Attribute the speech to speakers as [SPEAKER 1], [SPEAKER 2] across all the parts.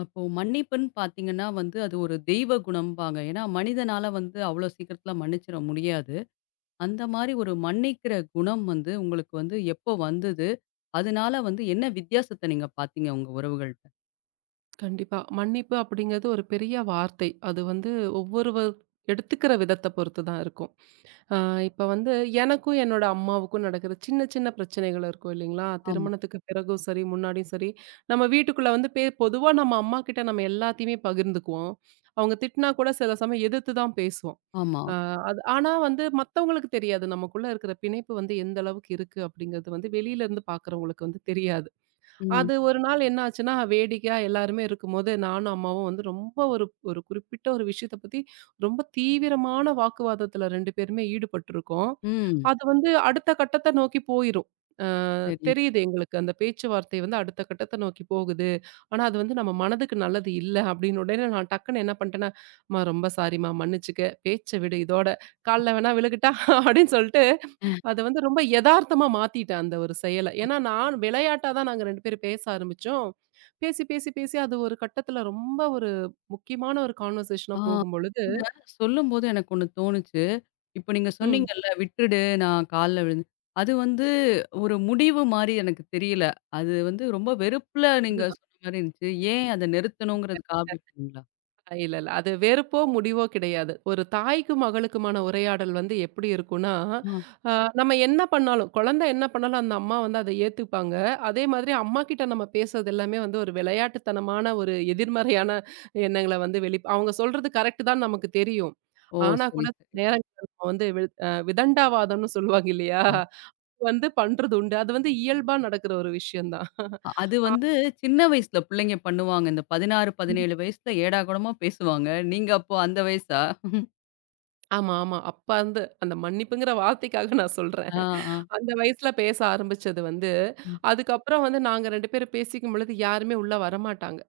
[SPEAKER 1] அப்போ மன்னிப்புன்னு பார்த்தீங்கன்னா வந்து, அது ஒரு தெய்வ குணம்பாங்க. ஏன்னா, மனிதனால வந்து அவ்வளோ சீக்கிரத்தில மன்னிச்சிட முடியாது. அந்த மாரி ஒரு மன்னிக்கிற குணம் வந்து உங்களுக்கு வந்து எப்போ வந்தது? அதனால வந்து என்ன வித்தியாசத்த நீங்க பார்த்தீங்க உங்க உறவுகள்ட்ட?
[SPEAKER 2] கண்டிப்பா. மன்னிப்பு அப்படிங்கிறது ஒரு பெரிய வார்த்தை. அது வந்து ஒவ்வொருவர் எடுத்துக்கிற விதத்த பொறுத்து தான் இருக்கும். அ இப்ப வந்து எனக்கும் என்னோட அம்மாவுக்கும் நடக்கிற சின்ன சின்ன பிரச்சனைகள் இருக்கும் இல்லைங்களா?
[SPEAKER 1] ஆமா,
[SPEAKER 2] திருமணத்துக்கு பிறகும் சரி, முன்னாடியும் சரி, நம்ம வீட்டுக்குள்ள வந்து பொதுவா நம்ம அம்மாகிட்ட நம்ம எல்லாத்தையுமே பகிர்ந்துக்குவோம். அவங்க திட்டினா கூட சில சமயம் எதிர்த்து தான் பேசுவோம்.
[SPEAKER 1] ஆமா.
[SPEAKER 2] அ அது ஆனா வந்து மத்தவங்களுக்கு தெரியாது. நமக்குள்ள இருக்கிற பிணைப்பு வந்து எந்த அளவுக்கு இருக்கு அப்படிங்கிறது வந்து வெளியில இருந்து பார்க்குறவங்களுக்கு வந்து தெரியாது.
[SPEAKER 1] ம்,
[SPEAKER 2] அது ஒரு நாள் என்ன ஆச்சுன்னா, வேடிக்கையா எல்லாருமே இருக்கும்போது, நானும் அம்மாவும் வந்து ரொம்ப ஒரு ஒரு குறிப்பிட்ட ஒரு விஷயத்த பத்தி ரொம்ப தீவிரமான வாக்குவாதத்துல 2 பேருமே ஈடுபட்டுருக்கோம்.
[SPEAKER 1] ம்.
[SPEAKER 2] அது வந்து அடுத்த கட்டத்த நோக்கி போயிரும். அ
[SPEAKER 1] சரி.
[SPEAKER 2] தெரியுது எங்களுக்கு அந்த பேச்சுவார்த்தை வந்து அடுத்த கட்டத்த நோக்கி போகுது. ஆனா அது வந்து நம்ம மனதுக்கு நல்லது இல்ல அப்படின்னு உடனே நான் டக்குன்னு என்ன பண்ணிட்டேன்னா, "அம்மா ரொம்ப சாரிம்மா மன்னிச்சுக்க. பேச்ச விடு இதோட. கால்ல வேணா விழுகட்டா?" அப்படின்னு சொல்லிட்டு அத வந்து ரொம்ப எதார்த்தமா மாத்திட்டேன் அந்த ஒரு செயல. ஏன்னா, நான் விளையாட்டா தான் நாங்க 2 பேரும் பேச ஆரம்பிச்சோம். பேசி, பேசி, பேசி அது ஒரு கட்டத்துல ரொம்ப ஒரு முக்கியமான ஒரு கான்வர்சேஷனா
[SPEAKER 1] ஆ
[SPEAKER 2] போகும்பொழுது
[SPEAKER 1] நீங்க சொல்லும்போது எனக்கு ஒண்ணு தோணுச்சு. இப்போ நீங்க
[SPEAKER 2] ம்.
[SPEAKER 1] சொன்னீங்கல்ல, "விட்டுடு நான் கால்ல விழுந்து" அது வந்து ஒரு முடிவு மாரி எனக்கு தெரியல. அது வந்து ரொம்ப வெறுப்புல நீங்க
[SPEAKER 2] அதுதான்.
[SPEAKER 1] சொன்ன மாரி இருந்துச்சு. ஏன் அத நிறுத்தணுங்கிறதுக்கா அப்படி பண்ணீங்களா?
[SPEAKER 2] இல்ல, இல்ல. அது வெறுப்போ, முடிவோ கிடையாது. ஒரு தாய்க்கும், மகளுக்குமான உரையாடல் வந்து எப்படி இருக்கும்னா,
[SPEAKER 1] ஆ.
[SPEAKER 2] அ நம்ம என்ன பண்ணாலும் குழந்தை என்ன பண்ணாலும் அந்த அம்மா வந்து அத ஏத்துப்பாங்க. அதே மாதிரி அம்மாகிட்ட நம்ம பேசுறது எல்லாமே வந்து ஒரு விளையாட்டுத்தனமான ஒரு எதிர்மறையான எண்ணங்கள வந்து அவங்க சொல்றது கரெக்ட் தான் நமக்கு தெரியும்.
[SPEAKER 1] ஓ!
[SPEAKER 2] ஆனா கூட
[SPEAKER 1] சரி,
[SPEAKER 2] சில
[SPEAKER 1] சரி.
[SPEAKER 2] நேரங்கள்ல நம்ம வந்து வி அ விதண்டாவாதம்னு சொல்லுவாங்க இல்லையா?
[SPEAKER 1] ஆ.
[SPEAKER 2] வந்து பண்றது உண்டு. அது வந்து இயல்பா நடக்கிற ஒரு விஷயம் தான்.
[SPEAKER 1] அது
[SPEAKER 2] ஆ
[SPEAKER 1] வந்து சின்ன வயசுல பிள்ளைங்க பண்ணுவாங்க. இந்த 16, 17 வயசுல ஏடாகூடமா பேசுவாங்க. நீங்க அப்போ அந்த வயசா?
[SPEAKER 2] ஆமா, ஆமா. அப்ப வந்து அந்த மன்னிப்புங்கிற வார்த்தைக்காக நான் சொல்றேன்.
[SPEAKER 1] ஆ, ஆ.
[SPEAKER 2] அந்த வயசுல பேச ஆரம்பிச்சது வந்து,
[SPEAKER 1] ம்,
[SPEAKER 2] அதுக்கப்புறம் வந்து நாங்க 2 பேரும் பேசிக்கும் பொழுது யாருமே உள்ள வரமாட்டாங்க.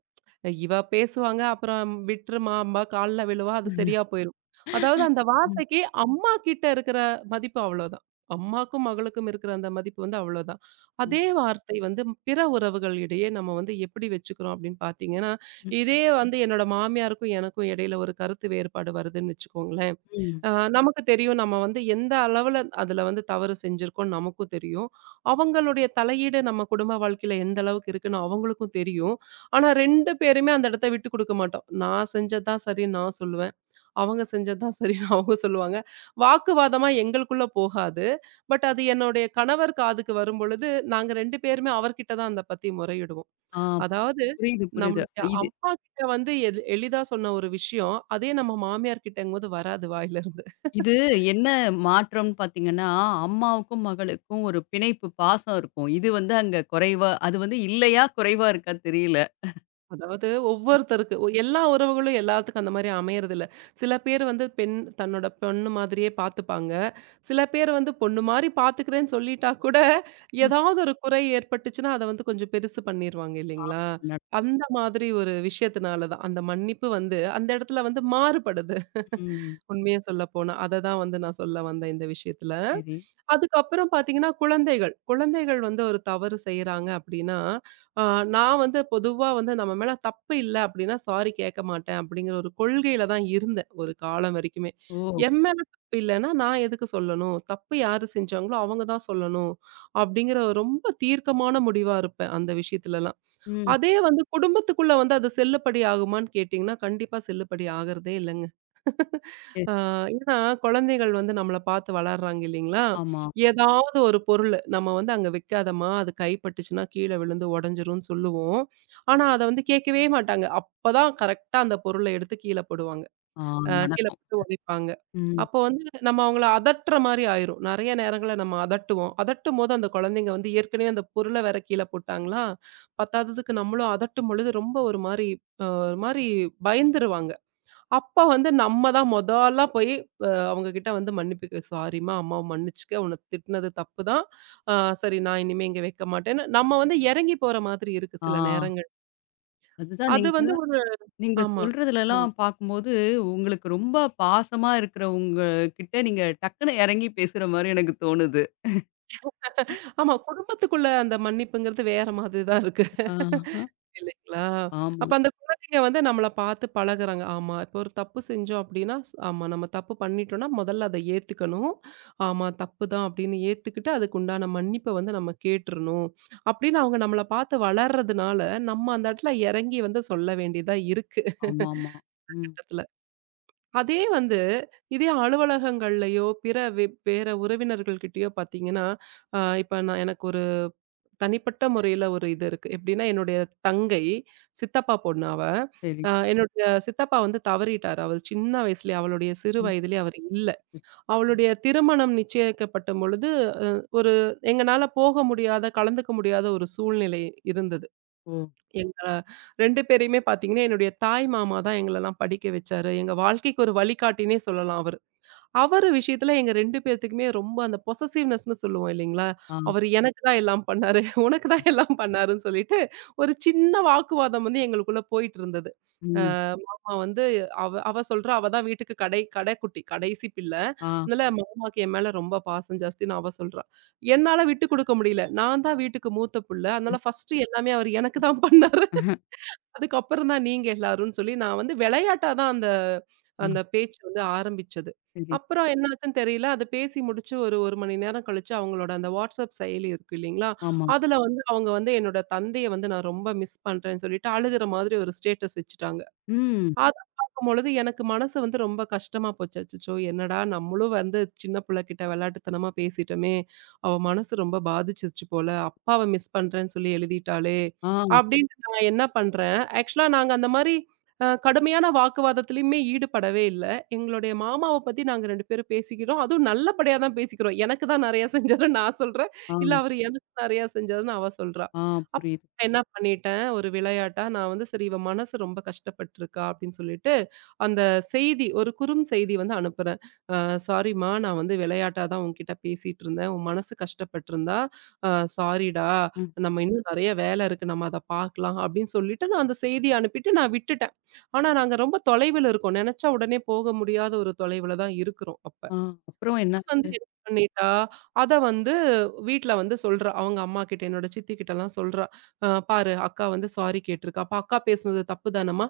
[SPEAKER 2] இவ பேசுவாங்க, அப்புறம் விட்டுருமாம்பா, கால்ல விழுவா, அது சரியா போயிரும். அதாவது அந்த
[SPEAKER 1] ம்,
[SPEAKER 2] வார்த்தைக்கு அம்மா கிட்ட இருக்கிற மதிப்பு அவ்வளோதான். அம்மாக்கும், மகளுக்கும் இருக்கிற அந்த மதிப்பு வந்து அவ்வளோதான்.
[SPEAKER 1] ம்,
[SPEAKER 2] அதே வார்த்தை வந்து பிற உறவுகள் இடையே நம்ம வந்து எப்படி வச்சுக்கிறோம் அப்படின்னு பார்த்தீங்கன்னா, இதே வந்து என்னோட மாமியாருக்கும் எனக்கும் இடையில ஒரு கருத்து வேறுபாடு வருதுன்னு வச்சுக்கோங்களேன்.
[SPEAKER 1] ம்.
[SPEAKER 2] அ நமக்கு தெரியும். நம்ம வந்து எந்த அளவுல அதுல வந்து தவறு செஞ்சிருக்கோம்னு நமக்கும் தெரியும். அவங்களுடைய தலையீடு நம்ம குடும்ப வாழ்க்கையில எந்த அளவுக்கு இருக்குன்னு அவங்களுக்கும் தெரியும். ஆனா 2 பேருமே அந்த இடத்த விட்டு குடுக்க மாட்டோம். நான் செஞ்சது தான் சரின்னு நான் சொல்லுவேன். அவங்க செஞ்சது தான் சரின்னு அவங்க சொல்லுவாங்க. வாக்குவாதமா எங்களுக்குள்ள போகாது. பட் அது என்னுடைய கணவர் காதுக்கு வரும்பொழுது, நாங்க 2 பேருமே அவர்கிட்ட தான் அத பத்தி முறையிடுவோம்.
[SPEAKER 1] ஆ
[SPEAKER 2] அதாவது
[SPEAKER 1] புரியுது, புரியுது.
[SPEAKER 2] நம்மளுடைய
[SPEAKER 1] இது
[SPEAKER 2] அம்மா கிட்ட வந்து எது எளிதா சொன்ன ஒரு விஷயம், அதே நம்ம மாமியார் கிட்டங்கும்போது வராது வாயிலருந்து.
[SPEAKER 1] இது என்ன மாற்றம்னு பார்த்தீங்கன்னா, அம்மாவுக்கும், மகளுக்கும் ஒரு பிணைப்பு பாசம் இருக்கும். இது வந்து அங்க குறைவா அது வந்து இல்லையா? குறைவா இருக்கா? தெரியல.
[SPEAKER 2] அதாவது ஒவ்வொருத்தருக்கு எல்லா உறவுகளும் எல்லாத்துக்கும் அந்த மாரி அமையறதில்ல. சில பேர் வந்து தன்னோட பொண்ணு மாதிரியே பார்த்துப்பாங்க. சில பேர் வந்து பொண்ணு மாரி பார்த்துக்கிறேன்னு சொல்லிட்டா கூட,
[SPEAKER 1] ம்.
[SPEAKER 2] ஏதாவது ஒரு குறை ஏற்பட்டுச்சுன்னா, அத வந்து கொஞ்சம் பெருசு பண்ணிருவாங்க
[SPEAKER 1] ஆ
[SPEAKER 2] இல்லைங்களா?
[SPEAKER 1] நட
[SPEAKER 2] அந்த மாதிரி ஒரு விஷயத்தினால தான். அந்த மன்னிப்பு வந்து அந்த இடத்துல வந்து மாறுபடுது.
[SPEAKER 1] ம்.
[SPEAKER 2] உண்மைய சொல்லப்போனா, அததான் வந்து நான் சொல்ல வந்தேன் இந்த விஷயத்துல.
[SPEAKER 1] சரி.
[SPEAKER 2] அதுக்கப்புறம் பார்த்தீங்கன்னா, குழந்தைகள். குழந்தைகள் வந்து ஒரு தவறு செய்றாங்க அப்டின்னா, அ நான் வந்து பொதுவா வந்து நம்ம மேல தப்பு இல்ல அப்டின்னா, சாரி கேட்க மாட்டேன் அப்டிங்கிற ஒரு கொள்கையில தான் இருந்தேன், ஒரு காலம் வரைக்குமே.
[SPEAKER 1] ஓ!
[SPEAKER 2] என் மேல தப்பு இல்லன்னா, நான் எதுக்கு சொல்லணும்? தப்பு யாரு செஞ்சாங்களோ அவங்க தான் சொல்லணும். அப்டிங்கிற ரொம்ப தீர்க்கமான முடிவா இருப்பேன், அந்த விஷயத்துலலாம்.
[SPEAKER 1] ம்.
[SPEAKER 2] அதே வந்து குடும்பத்துக்குள்ள வந்து அது செல்லுபடி ஆகுமான்னு கேட்டீங்கன்னா, கண்டிப்பா செல்லுபடி ஆகுறதே இல்லங்க.
[SPEAKER 1] சரி.
[SPEAKER 2] ஆ ஏன்னா, குழந்தைகள் வந்து நம்மள பார்த்து வளர்றாங்க இல்லைங்களா?
[SPEAKER 1] ஆமா.
[SPEAKER 2] ஏதாவது ஒரு பொருள் நம்ம வந்து அங்க வைக்காதம்மா, அது கைப்பட்டுச்சுன்னா கீழ விழுந்து உடைஞ்சிரும்னு சொல்லுவோம். ஆனா, அத வந்து கேட்கவே மாட்டாங்க. அப்பதான் கரெக்ட்டா அந்த பொருள எடுத்து கீழ போடுவாங்க.
[SPEAKER 1] ஆ
[SPEAKER 2] கீழ
[SPEAKER 1] நடக்கும்.
[SPEAKER 2] போட்டு உடைப்பாங்க.
[SPEAKER 1] ம்.
[SPEAKER 2] அப்போ வந்து நம்ம அவங்கள அதட்டுற மாரி ஆயிரும். நெறைய நேரங்கள்ல நம்ம அதட்டுவோம். அதட்டும்போது அந்த குழந்தைங்க வந்து ஏற்கனவே அந்த பொருள வேற கீழ போட்டாங்களா, பத்தாததுக்கு நம்மளும் அதட்டும் பொழுது ரொம்ப ஒரு மாரி பயந்துருவாங்க. அப்ப வந்து நம்ம தான் மொதலா போய் அவங்ககிட்ட வந்து மன்னிப்புக்கு "சாரிம்மா, அம்மாவ மன்னிச்சுக்க. உன்ன திட்டுனது தப்பு தான். அ சரி நான் இனிமே இங்க வைக்க மாட்டேன்னு" நம்ம வந்து இறங்கி போற மாதிரி இருக்கு
[SPEAKER 1] ஆ
[SPEAKER 2] சில நேரங்கள்.
[SPEAKER 1] அதுதான்
[SPEAKER 2] அது
[SPEAKER 1] நீங்க
[SPEAKER 2] வந்து ஒரு
[SPEAKER 1] நீங்க
[SPEAKER 2] ஆமா.
[SPEAKER 1] சொல்றதுலலாம் பார்க்கும்போது, உங்களுக்கு ரொம்ப பாசமா இருக்கிறவங்க கிட்ட நீங்க டக்குனு இறங்கி பேசுற மாரி எனக்கு தோணுது.
[SPEAKER 2] ஆமா குடும்பத்துக்குள்ள அந்த மன்னிப்புங்கிறது வேற மாதிரி தான் இருக்கு.
[SPEAKER 1] ஆஹ.
[SPEAKER 2] இல்லைங்களா?
[SPEAKER 1] ஆமா.
[SPEAKER 2] அப்ப அந்த குழந்தைங்க வந்து நம்மள பார்த்து பழகுறாங்க. ஆமா, இப்போ ஒரு தப்பு செஞ்சோம் அப்டின்னா, ஆமா நம்ம தப்பு பண்ணிட்டோம்னா, முதல்ல அத ஏத்துக்கணும். ஆமா தப்பு தான் அப்டின்னு ஏத்துக்கிட்டு, அதுக்கு உண்டான மன்னிப்ப வந்து நம்ம கேட்டுறணும். அப்டின்னு அவங்க நம்மள பார்த்து வளர்றதுனால, நம்ம அந்த இடத்துல இறங்கி வந்து சொல்ல வேண்டியதா இருக்கு.
[SPEAKER 1] ஆமாமா. ம்.
[SPEAKER 2] கட்டத்துல. அதே வந்து இதே அலுவலகங்கள்லயோ, பிற வேற உறவினர்கள்கிட்டயோ பார்த்தீங்கன்னா, இப்ப நான் எனக்கு ஒரு தனிப்பட்ட முறையில ஒரு இது இருக்கு. எப்படின்னா, என்னுடைய தங்கை, சித்தப்பா பொண்ணு அவ.
[SPEAKER 1] சரி.
[SPEAKER 2] என்னுடைய சித்தப்பா வந்து தவறிட்டாரு. அவரு சின்ன வயசுலயே, அவளுடைய சிறு
[SPEAKER 1] ம்.
[SPEAKER 2] வயதிலே அவரு இல்ல. அவளுடைய திருமணம் நிச்சயிக்கப்பட்ட பொழுது, அ ஒரு எங்கனால போக முடியாத, கலந்துக்க முடியாத ஒரு சூழ்நிலை இருந்தது.
[SPEAKER 1] ஓ!
[SPEAKER 2] எங்க 2 பேரையுமே பாத்தீங்கன்னா, என்னுடைய தாய் மாமா தான் எங்களலாம் படிக்க வச்சாரு. எங்க வாழ்க்கைக்கு ஒரு வழிகாட்டினே சொல்லலாம் அவரு. அவரு விஷயத்துல எங்க 2 பேத்துக்குமே ரொம்ப அந்த பொசசிவ்னெஸ்ன்னு சொல்லுவோம் இல்லைங்களா?
[SPEAKER 1] ஆ.
[SPEAKER 2] அவரு எனக்கு தான் எல்லாம் பண்ணாரு. உனக்கு தான் எல்லாம் பண்ணாருன்னு சொல்லிட்டு, ஒரு சின்ன வாக்குவாதம் வந்து எங்களுக்குள்ள போயிட்டு இருந்தது.
[SPEAKER 1] ம்.
[SPEAKER 2] அ வந்து அவ அவ சொல்றா, அவ தான் வீட்டுக்கு கடை கடைக்குட்டி, கடைசி பிள்ள.
[SPEAKER 1] ஆ.
[SPEAKER 2] அதனால மாமாக்கு என் மேல ரொம்ப பாசம் ஜாஸ்தின்னு அவ சொல்றா. என்னால விட்டு குடுக்க முடியல. நான் தான் வீட்டுக்கு மூத்த புள்ள.
[SPEAKER 1] ம்.
[SPEAKER 2] அதனால ஃபர்ஸ்ட்டு எல்லாமே அவரு எனக்கு தான் பண்ணாரு.
[SPEAKER 1] அஹ.
[SPEAKER 2] அதுக்கப்புறம் தான் நீங்க எல்லாரும்ன்னு சொல்லி, நான் வந்து விளையாட்டா தான் அந்த
[SPEAKER 1] ஆ
[SPEAKER 2] அந்த பேச்சு வந்து ஆரம்பிச்சது.
[SPEAKER 1] சரி.
[SPEAKER 2] அப்புறம் என்னாச்சுன்னு தெரியல. அத பேசி முடிச்சு ஒரு 1 மணி நேரம் கழிச்சு அவங்களோட அந்த WhatsApp செயலி இருக்கு இல்லைங்களா?
[SPEAKER 1] ஆமா.
[SPEAKER 2] அதுல வந்து அவங்க வந்து என்னோட தந்தைய வந்து நான் ரொம்ப மிஸ் பண்றேன்னு சொல்லிட்டு, அழுகுற மாதிரி ஒரு ஸ்டேட்டஸ் வச்சுட்டாங்க.
[SPEAKER 1] ம்.
[SPEAKER 2] அத பார்க்கும்பொழுது எனக்கு மனசு வந்து ரொம்ப கஷ்டமா போச்சு. அச்சச்சோ! என்னடா நம்மளும் வந்து சின்ன புள்ளகிட்ட விளையாட்டுத்தனமா பேசிட்டோமே! அவ மனசு ரொம்ப பாதிச்சிருச்சு போல. அப்பாவ மிஸ் பண்றேன்னு சொல்லி எழுதிட்டாளே!
[SPEAKER 1] ஆ,
[SPEAKER 2] அப்டின்ட்டு நான் என்ன பண்றேன், ஆக்சுவலா நாங்க அந்த மாரி கடுமையான வாக்குவாதத்திலயுமே ஈடுபடவே இல்ல. எங்களுடைய மாமாவ பத்தி நாங்க 2 பேரும் பேசிக்கிறோம். அதுவும் நல்லபடியா தான் பேசிக்கிறோம். எனக்கு தான் நெறையா செஞ்சாருன்னு நான் சொல்றேன்.
[SPEAKER 1] ஆ,
[SPEAKER 2] இல்ல அவரு எனக்கு நெறையா செஞ்சாருன்னு அவ சொல்றா.
[SPEAKER 1] ஆ புரியுது.
[SPEAKER 2] என்ன பண்ணிட்டேன், ஒரு விளையாட்டா நான் வந்து சரி இவ மனசு ரொம்ப கஷ்டப்பட்டுருக்கா அப்படின்னு சொல்லிட்டு, அந்த செய்தி ஒரு குறும் செய்தி வந்து அனுப்புறேன். அ சாரிம்மா நான் வந்து விளையாட்டா தான் உன்கிட்ட பேசிட்டு இருந்தேன். உன் மனசு கஷ்டப்பட்டுருந்தா, அ சாரிடா
[SPEAKER 1] ம்.
[SPEAKER 2] நம்ம இன்னும் நெறைய வேலை இருக்கு. நம்ம அத பார்க்கலாம் அப்படின்னு சொல்லிட்டு நான் அந்த செய்திய அனுப்பிட்டு நான் விட்டுட்டேன். ஆனா நாங்க ரொம்ப தொலைவுல இருக்கோம். நெனச்சா உடனே போக முடியாத ஒரு தொலைவுல தான் இருக்கிறோம் அப்ப.
[SPEAKER 1] ஆ அப்புறம்
[SPEAKER 2] வந்து
[SPEAKER 1] என்னாச்சு?
[SPEAKER 2] என்ன பண்ணிட்டா, அத வந்து வீட்ல வந்து சொல்றா. அவங்க அம்மாகிட்ட, என்னோட சித்திகிட்டலாம் சொல்றா. பாரு அக்கா வந்து சாரி கேட்டிருக்கா. அப்ப அக்கா பேசுனது தப்பு தானம்மா?"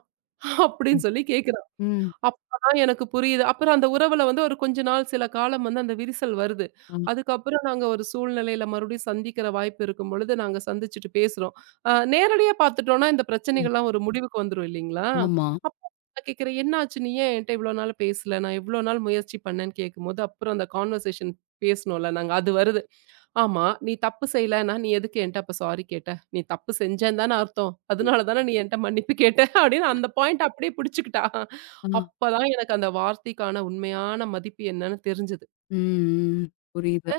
[SPEAKER 2] அப்படின்னு
[SPEAKER 1] ம்.
[SPEAKER 2] சொல்லி கேட்குறா.
[SPEAKER 1] ம்.
[SPEAKER 2] அப்பதான் எனக்கு புரியுது. அப்புறம் அந்த உறவுல வந்து ஒரு கொஞ்ச நாள் சில காலம் வந்து அந்த விரிசல் வருது.
[SPEAKER 1] ஆ.
[SPEAKER 2] அதுக்கப்புறம் நாங்க ஒரு சூழ்நிலையில மறுபடியும் சந்திக்கிற வாய்ப்பு இருக்கும் பொழுது, நாங்க சந்திச்சுட்டு பேசுறோம். நேரடியா பார்த்துட்டோம்னா, இந்த
[SPEAKER 1] ம்.
[SPEAKER 2] பிரச்சனைகள்லாம் ஒரு முடிவுக்கு வந்துரும் இல்லைங்களா?
[SPEAKER 1] ஆமா.
[SPEAKER 2] அப்ப நான் கேட்கிறேன், "என்னாச்சு? நீ ஏன் என்ட்ட இவ்வளோ நாள் பேசல? நான் எவ்வளோ நாள் முயற்சி பண்ணேன்னு" கேட்கும்போது, அப்புறம் அந்த கான்வர்சேஷன் பேசினோம்ல நாங்க, அது வருது. "ஆமா, நீ தப்பு செய்யலன்னா, நீ எதுக்கு என்ட்ட அப்ப சாரி கேட்ட? நீ தப்பு செஞ்சேன்னு தானே அர்த்தம். அதனால தானே நீ என்ட்ட மன்னிப்பு கேட்ட" அப்படின்னு அந்த பாயிண்ட் அப்படியே பிடிச்சுக்கிட்டா.
[SPEAKER 1] ஆ.
[SPEAKER 2] அப்பதான் எனக்கு அந்த வார்த்தைக்கான உண்மையான மதிப்பு என்னன்னு தெரிஞ்சது.
[SPEAKER 1] ம். புரியுது.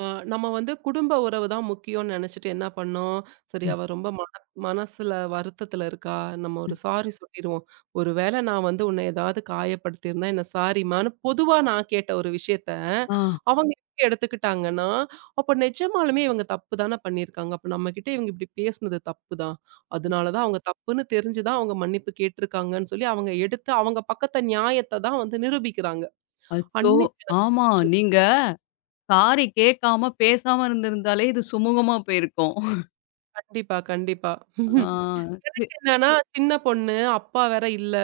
[SPEAKER 2] ஆ நம்ம வந்து குடும்ப உறவு தான் முக்கியம்னு நெனச்சுட்டு என்ன பண்ணோம், சரி
[SPEAKER 1] ம்.
[SPEAKER 2] அவ ரொம்ப மனசுல வருத்தத்துல இருக்கா, நம்ம ஒரு
[SPEAKER 1] ம்.
[SPEAKER 2] சாரி சொல்லிருவோம். ஒருவேள நான் வந்து உன்ன ஏதாவது காயப்படுத்தியிருந்தா என்ன சாரிம்மான்னு பொதுவா நான் கேட்ட ஒரு விஷயத்த,
[SPEAKER 1] ஆ.
[SPEAKER 2] அவங்க எப்படி எடுத்துக்கிட்டாங்கன்னா, அப்ப நிஜமாலுமே இவங்க தப்பு தான பண்ணியிருக்காங்க. அப்ப நம்மகிட்ட இவங்க இப்படி பேசுனது தப்பு தான். அதனால தான் அவங்க தப்புன்னு தெரிஞ்சு தான் அவங்க மன்னிப்பு கேட்டிருக்காங்கன்னு சொல்லி அவங்க எடுத்து அவங்க பக்கத்த நியாயத்த தான் வந்து நிரூபிக்கிறாங்க.
[SPEAKER 1] அச்சோ!
[SPEAKER 2] அன்னைக்கு எனக்கு
[SPEAKER 1] ஆமா.
[SPEAKER 2] புடிச்சது.
[SPEAKER 1] நீங்க சாரி கேட்காம, பேசாம இருந்திருந்தாலே இது சுமூகமா போயிருக்கும்.
[SPEAKER 2] கண்டிப்பா, கண்டிப்பா.
[SPEAKER 1] ஆ. சி
[SPEAKER 2] என்னன்னா, சின்ன பொண்ணு, அப்பா வேற இல்ல.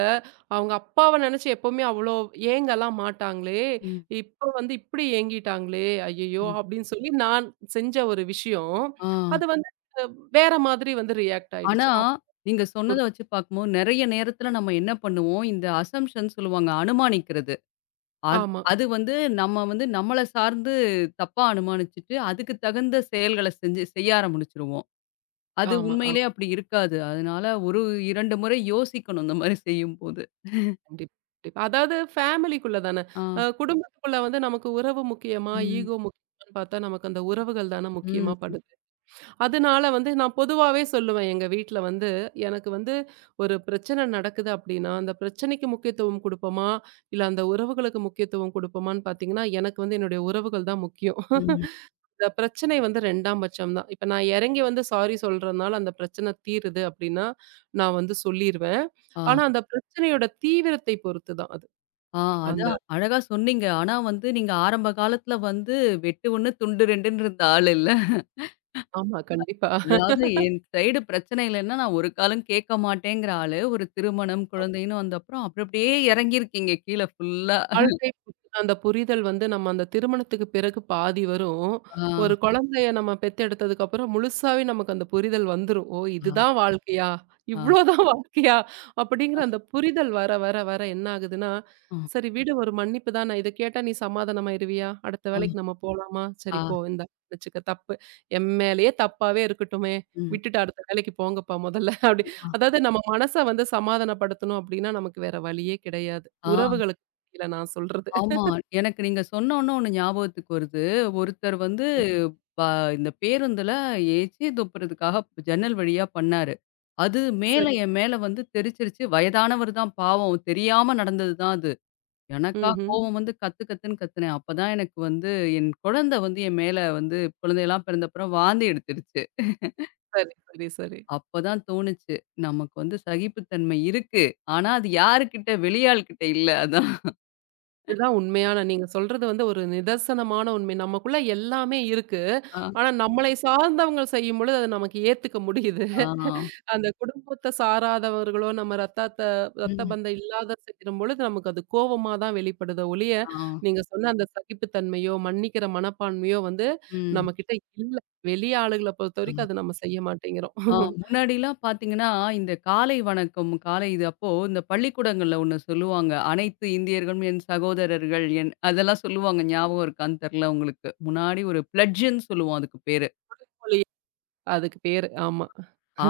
[SPEAKER 2] அவங்க அப்பாவ நெனச்சு எப்பவுமே அவ்ளோ ஏங்கலாம் மாட்டாங்களே!
[SPEAKER 1] ம்.
[SPEAKER 2] இப்ப வந்து இப்டி ஏங்கிட்டாங்களே! ஐயய்யோ!
[SPEAKER 1] ம்.
[SPEAKER 2] அப்டின்னு சொல்லி நான் செஞ்ச ஒரு விஷயம்.
[SPEAKER 1] ஆ.
[SPEAKER 2] அது வந்து அஹ், வேற மாதிரி வந்து ரியாக்ட்
[SPEAKER 1] ஆனா,
[SPEAKER 2] ஆயிடுச்சு. அப்
[SPEAKER 1] நீங்க சொன்னத
[SPEAKER 2] ஒரு
[SPEAKER 1] வச்சு பார்க்கும்போது, நெறைய நேரத்துல நம்ம என்ன பண்ணுவோம்? இந்த அசம்ப்ஷன் சொல்லுவாங்க. அனுமானிக்கிறது. அது
[SPEAKER 2] ஆமா,
[SPEAKER 1] அது வந்து நம்ம வந்து நம்மள சார்ந்து தப்பா அனுமானிச்சுட்டு, அதுக்கு தகுந்த செயல்கள செஞ்சு செய்ய ஆரம்பிச்சுருவோம். அது
[SPEAKER 2] ஆமா, ஆமா.
[SPEAKER 1] உண்மையிலேயே அப்படி இருக்காது. அதனால ஒரு 2 முறை யோசிக்கணும் இந்த மாரி செய்யும்போது.
[SPEAKER 2] கண்டிப்பா, கண்டிப்பா. அதாவது ஃபேமிலிக்குள்ள தான.
[SPEAKER 1] ஆ.
[SPEAKER 2] குடும்பத்துக்குள்ள வந்து நமக்கு உறவு முக்கியமா?
[SPEAKER 1] ம்.
[SPEAKER 2] ஈகோ முக்கியமான்னு பார்த்தா, நமக்கு அந்த உறவுகள் தான முக்கியமா
[SPEAKER 1] ம்.
[SPEAKER 2] படுது. அதனால வந்து நான் பொதுவாவே சொல்லுவேன் எங்க வீட்ல வந்து, எனக்கு வந்து ஒரு பிரச்சனை நடக்குது அப்டின்னா, அந்த பிரச்சனைக்கு முக்கியத்துவம் குடுப்போமா? இல்ல அந்த உறவுகளுக்கு முக்கியத்துவம் குடுப்போமான்னு பார்த்தீங்கன்னா, எனக்கு வந்து என்னுடைய உறவுகள் தான் முக்கியம்.
[SPEAKER 1] ம்.
[SPEAKER 2] இந்த பிரச்சனை வந்து 2ஆம் பட்சம் தான். இப்ப நான் இறங்கி வந்து சாரி சொல்றதுனால அந்த பிரச்சனை தீருது அப்டின்னா, நான் வந்து சொல்லிருவேன்.
[SPEAKER 1] ஆ.
[SPEAKER 2] ஆனா அந்த பிரச்சனையோட தீவிரத்தை பொறுத்து தான் அது.
[SPEAKER 1] ஆ
[SPEAKER 2] அந்த
[SPEAKER 1] அதான் அழகா சொன்னீங்க. ஆனா வந்து நீங்க ஆரம்ப காலத்துல வந்து வெட்டு 1 துண்டு 2ன்னு இருந்த ஆள் இல்ல.
[SPEAKER 2] ஆமா கண்டிப்பா.
[SPEAKER 1] அதாவது என் சைடு பிரச்சனை இல்லன்னா, நான் ஒரு காலும் கேட்க மாட்டேங்கிற ஆளு. ஒரு திருமணம், குழந்தைன்னு வந்தப்புறம் அப்படி அப்படியே இறங்கியிருக்கீங்க கீழ ஃபுல்லா.
[SPEAKER 2] வாழ்க்கை புகுந்த அந்த புரிதல் வந்து நம்ம அந்த திருமணத்துக்கு பிறகு பாதி வரும்.
[SPEAKER 1] ஆ.
[SPEAKER 2] ஒரு குழந்தைய நம்ம பெத்தெடுத்ததுக்கு அப்புறம் முழுசாவே நமக்கு அந்த புரிதல் வந்துரும். ஓ!
[SPEAKER 1] ஆ.
[SPEAKER 2] இதுதான் வாழ்க்கையா?
[SPEAKER 1] ஆ.
[SPEAKER 2] இவ்ளோதான் வாழ்க்கையா? அப்படிங்கிற அந்த புரிதல் வர, வர, வர என்ன ஆகுதுன்னா,
[SPEAKER 1] அ,
[SPEAKER 2] சரி விடு ஒரு மன்னிப்பு தான. இத கேட்டா நீ சமாதானமாயிருவியா? அடுத்த
[SPEAKER 1] அ,
[SPEAKER 2] வேலைக்கு நம்ம போலாமா? சரி
[SPEAKER 1] ஆ,
[SPEAKER 2] போ இந்தா வச்சுக்க தப்பு. என் மேலயே தப்பாவே இருக்கட்டுமே.
[SPEAKER 1] ம்.
[SPEAKER 2] விட்டுட்டு அடுத்த வேலைக்கு போங்கப்பா முதல்ல. அப்படி
[SPEAKER 1] ஆ,
[SPEAKER 2] அதாவது நம்ம மனச வந்து சமாதானப்படுத்தணும் அப்படின்னா, நமக்கு வேற வழியே கிடையாது.
[SPEAKER 1] ஆ,
[SPEAKER 2] உறவுகளுக்கு இல்ல நான் சொல்றது.
[SPEAKER 1] ஆமா. எனக்கு நீங்க சொன்னோனே ஒண்ணு ஞாபகத்துக்கு வருது. ஒருத்தர் வந்து ப இந்த பேருந்துல எச்சி துப்புறதுக்காக ஜன்னல் வழியா பண்ணாரு. அது
[SPEAKER 2] சரி.
[SPEAKER 1] மேல என் மேல வந்து தெரிச்சிருச்சு. வயதானவர் தான் பாவம். தெரியாம நடந்தது தான் அது. எனக்கா
[SPEAKER 2] ம்ஹ்ம்.
[SPEAKER 1] கோவம் வந்து கத்து கத்துன்னு கத்துனேன். அப்பதான் எனக்கு வந்து என் குழந்தை வந்து என் மேல வந்து குழந்தையெல்லாம் பிறந்தப்புறம் வாந்தி எடுத்துருச்சு.
[SPEAKER 2] சரி, சரி, சரி.
[SPEAKER 1] அப்பதான் தோணுச்சு. நமக்கு வந்து சகிப்புத்தன்மை இருக்கு. ஆனா அது யாருகிட்ட வெளியாள்கிட்ட இல்ல. அதான்.
[SPEAKER 2] இதுதான் உண்மையான நீங்க சொல்றது வந்து ஒரு நிதர்சனமான உண்மை. நமக்குள்ள எல்லாமே இருக்கு.
[SPEAKER 1] ஆ,
[SPEAKER 2] ஆனா நம்மளை சார்ந்தவங்க செய்யும்பொழுது அது நமக்கு ஏத்துக்க முடியுது.
[SPEAKER 1] ஆ,
[SPEAKER 2] அந்த குடும்பத்த சாராதவர்களோ, நம்ம ரத்த
[SPEAKER 1] ம்,
[SPEAKER 2] பந்தம் இல்லாத செய்யும்பொழுது நமக்கு அது கோவமா தான் வெளிப்படுதே ஒழிய,
[SPEAKER 1] ஆ,
[SPEAKER 2] நீங்க சொன்ன அந்த சகிப்புத்தன்மையோ, மன்னிக்கிற மனப்பான்மையோ வந்து
[SPEAKER 1] ம்.
[SPEAKER 2] நம்மகிட்ட இல்ல. வெளிய ஆளுகள
[SPEAKER 1] ஆ,
[SPEAKER 2] பொறுத்தவரைக்கும் அத நம்ம செய்ய மாட்டேங்கிறோம்.
[SPEAKER 1] ஆ முன்னாடிலாம் பார்த்தீங்கன்னா, இந்த காலை வணக்கம், காலை இது அப்போ இந்த பள்ளிக்கூடங்கள்ல ஒண்ணு சொல்லுவாங்க. அனைத்து இந்தியர்களும் என் சகோதரர்கள் என் அதெல்லாம் சொல்லுவாங்க. ஞாபகம் இருக்கான்னு தெர்ல உங்களுக்கு. முன்னாடி ஒரு பிளட்ஜ்ன்னு சொல்லுவோம் அதுக்கு பேரு.
[SPEAKER 2] அதுக்கு பேரு. ஆமா.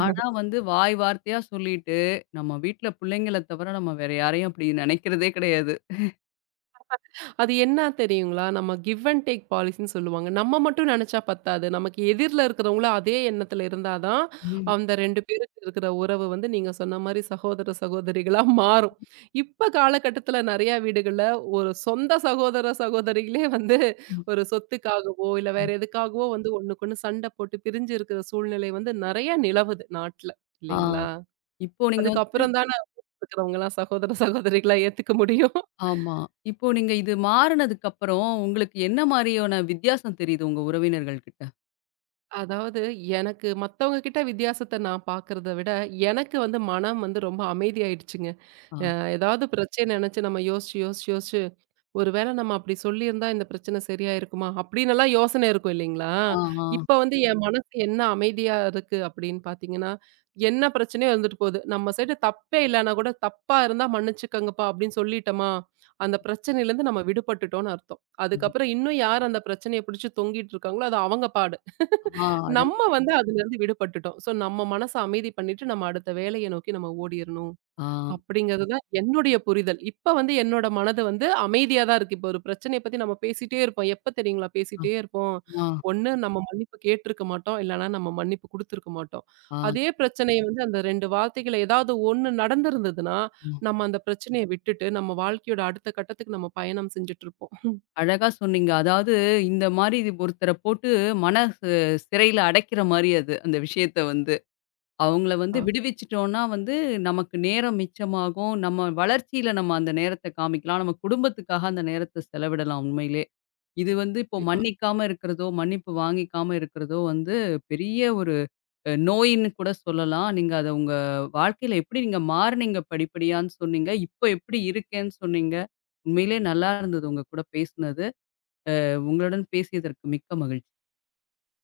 [SPEAKER 1] ஆனா வந்து வாய் வார்த்தையா சொல்லிட்டு, நம்ம வீட்ல புள்ளைங்கள தவிர நம்ம வேற யாரையும் அப்படி நெனைக்கிறதே கிடையாது.
[SPEAKER 2] அது என்ன தெரியுங்களா? நம்ம கிவ் அண்ட் டேக் பாலிசின்னு சொல்லுவாங்க. நம்ம மட்டும் நெனச்சா பத்தாது. நமக்கு எதிர்ல இருக்கிறவங்களும் அதே எண்ணத்துல இருந்தா தான்,
[SPEAKER 1] ம்,
[SPEAKER 2] அந்த 2 பேருக்கு இருக்கிற உறவு வந்து நீங்க சொன்ன மாரி சகோதர, சகோதரிகளா மாறும். இப்ப காலகட்டத்துல நெறைய வீடுகள்ல ஒரு சொந்த சகோதர, சகோதரிகளே வந்து
[SPEAKER 1] ம்,
[SPEAKER 2] ஒரு சொத்துக்காகவோ, இல்ல வேற
[SPEAKER 1] ம்.
[SPEAKER 2] எதுக்காகவோ வந்து ஒண்ணுக்கொண்ணு சண்டை போட்டு பிரிஞ்சு இருக்கிற சூழ்நிலை வந்து நெறைய நிலவுது நாட்ல.
[SPEAKER 1] ஆ
[SPEAKER 2] இல்லைங்களா?
[SPEAKER 1] இப்போ நீங்க வந்து
[SPEAKER 2] அதுக்கப்புறம் தான இருக்கிறவங்கலாம் சகோதர, சகோதரிகளா ஏத்துக்க முடியும்.
[SPEAKER 1] ஆமா. இப்போ நீங்க இது மாறுனதுக்கு அப்புறம், உங்களுக்கு என்ன மாரியான வித்தியாசம் தெரியுது உங்க உறவினர்கள் கிட்ட?
[SPEAKER 2] அதாவது எனக்கு மத்தவங்க கிட்ட வித்தியாசத்த நான் பார்க்கிறத விட, எனக்கு வந்து மனம் வந்து ரொம்ப அமைதியாயிடுச்சுங்க.
[SPEAKER 1] ஆ,
[SPEAKER 2] அ ஏதாவது பிரச்சனை நெனச்சு நம்ம யோசிச்சு, யோசிச்சு, யோசிச்சு ஒருவேளை நம்ம அப்படி சொல்லியிருந்தா இந்த பிரச்சனை சரியாயிருக்குமா? அப்படின்னெல்லாம் யோசனை இருக்கும் இல்லைங்களா?
[SPEAKER 1] ஆ, ஆ,
[SPEAKER 2] இப்ப வந்து என் மனசு என்ன அமைதியா இருக்கு அப்படின்னு பார்த்தீங்கன்னா, என்ன பிரச்சனையோ இருந்துட்டு போகுது. நம்ம சைடு தப்பே இல்லன்னா கூட, "தப்பா இருந்தா மன்னிச்சுக்கங்கப்பா" அப்படின்னு சொல்லிட்டோமா, அந்த பிரச்சனையிலேருந்து நம்ம விடுபட்டுட்டோம்னு அர்த்தம்.
[SPEAKER 1] ம்.
[SPEAKER 2] அதுக்கப்புறம் இன்னும் யார் அந்த பிரச்சனைய பிடிச்சு தொங்கிட்டு இருக்காங்களோ, அது அவங்க பாடு.
[SPEAKER 1] ஆ,
[SPEAKER 2] நம்ம
[SPEAKER 1] அழகா
[SPEAKER 2] வந்து அதுலேருந்து விடுபட்டுட்டோம். ஸோ நம்ம மனச அமைதி பண்ணிட்டு, நம்ம அடுத்த வேலைய நோக்கி நம்ம ஓடிறணும்.
[SPEAKER 1] ஆ,
[SPEAKER 2] அப்படிங்கிறது தான் என்னுடைய புரிதல். இப்ப வந்து என்னோட மனது வந்து அமைதியா தான் இருக்கு. இப்ப ஒரு பிரச்சனைய பத்தி நம்ம பேசிட்டே இருப்போம். எப்ப தெரியுங்களா
[SPEAKER 1] ஆ,
[SPEAKER 2] பேசிட்டே இருப்போம்.
[SPEAKER 1] ஆ,
[SPEAKER 2] ஒண்ணு நம்ம மன்னிப்பு கேட்டிருக்க மாட்டோம். இல்லன்னா நம்ம மன்னிப்பு குடுத்திருக்க மாட்டோம்.
[SPEAKER 1] ஆ,
[SPEAKER 2] அதே பிரச்சனைய வந்து அந்த 2 வார்த்தைகள் ஏதாவது ஒண்ணு நடந்திருந்ததுன்னா,
[SPEAKER 1] ம்.
[SPEAKER 2] நம்ம அந்த பிரச்சனைய விட்டுட்டு, நம்ம வாழ்க்கையோட அடுத்த கட்டத்துக்கு நம்ம பயணம் செஞ்சுட்டு இருப்போம்.
[SPEAKER 1] அழகா சொன்னீங்க. அதாவது இந்த மாரி ஒருத்தர போட்டு மன ச சிறையில அடைக்கிற மாரி அது, அந்த விஷயத்த வந்து. அவங்கள வந்து
[SPEAKER 2] ஆ,
[SPEAKER 1] விடுவிச்சுட்டோம்னா வந்து, நமக்கு நேரம் மிச்சமாகும். நம்ம வளர்ச்சியில நம்ம அந்த நேரத்த காமிக்கலாம். நம்ம குடும்பத்துக்காக அந்த நேரத்த செலவிடலாம் உண்மையிலே. இது வந்து இப்போ
[SPEAKER 2] கண்டிப்பா.
[SPEAKER 1] மன்னிக்காம இருக்கிறதோ, மன்னிப்பு வாங்கிக்காம இருக்கிறதோ வந்து பெரிய ஒரு அ நோயின்னு கூட சொல்லலாம். நீங்க அத உங்க வாழ்க்கையில எப்படி நீங்க மாறுனீங்க படிப்படியான்னு சொன்னீங்க. இப்போ எப்படி இருக்கேன்னு சொன்னீங்க. உண்மையிலே நல்லா இருந்தது உங்க கூட பேசினது. அ உங்களுடன் பேசியதற்கு மிக்க மகிழ்ச்சி.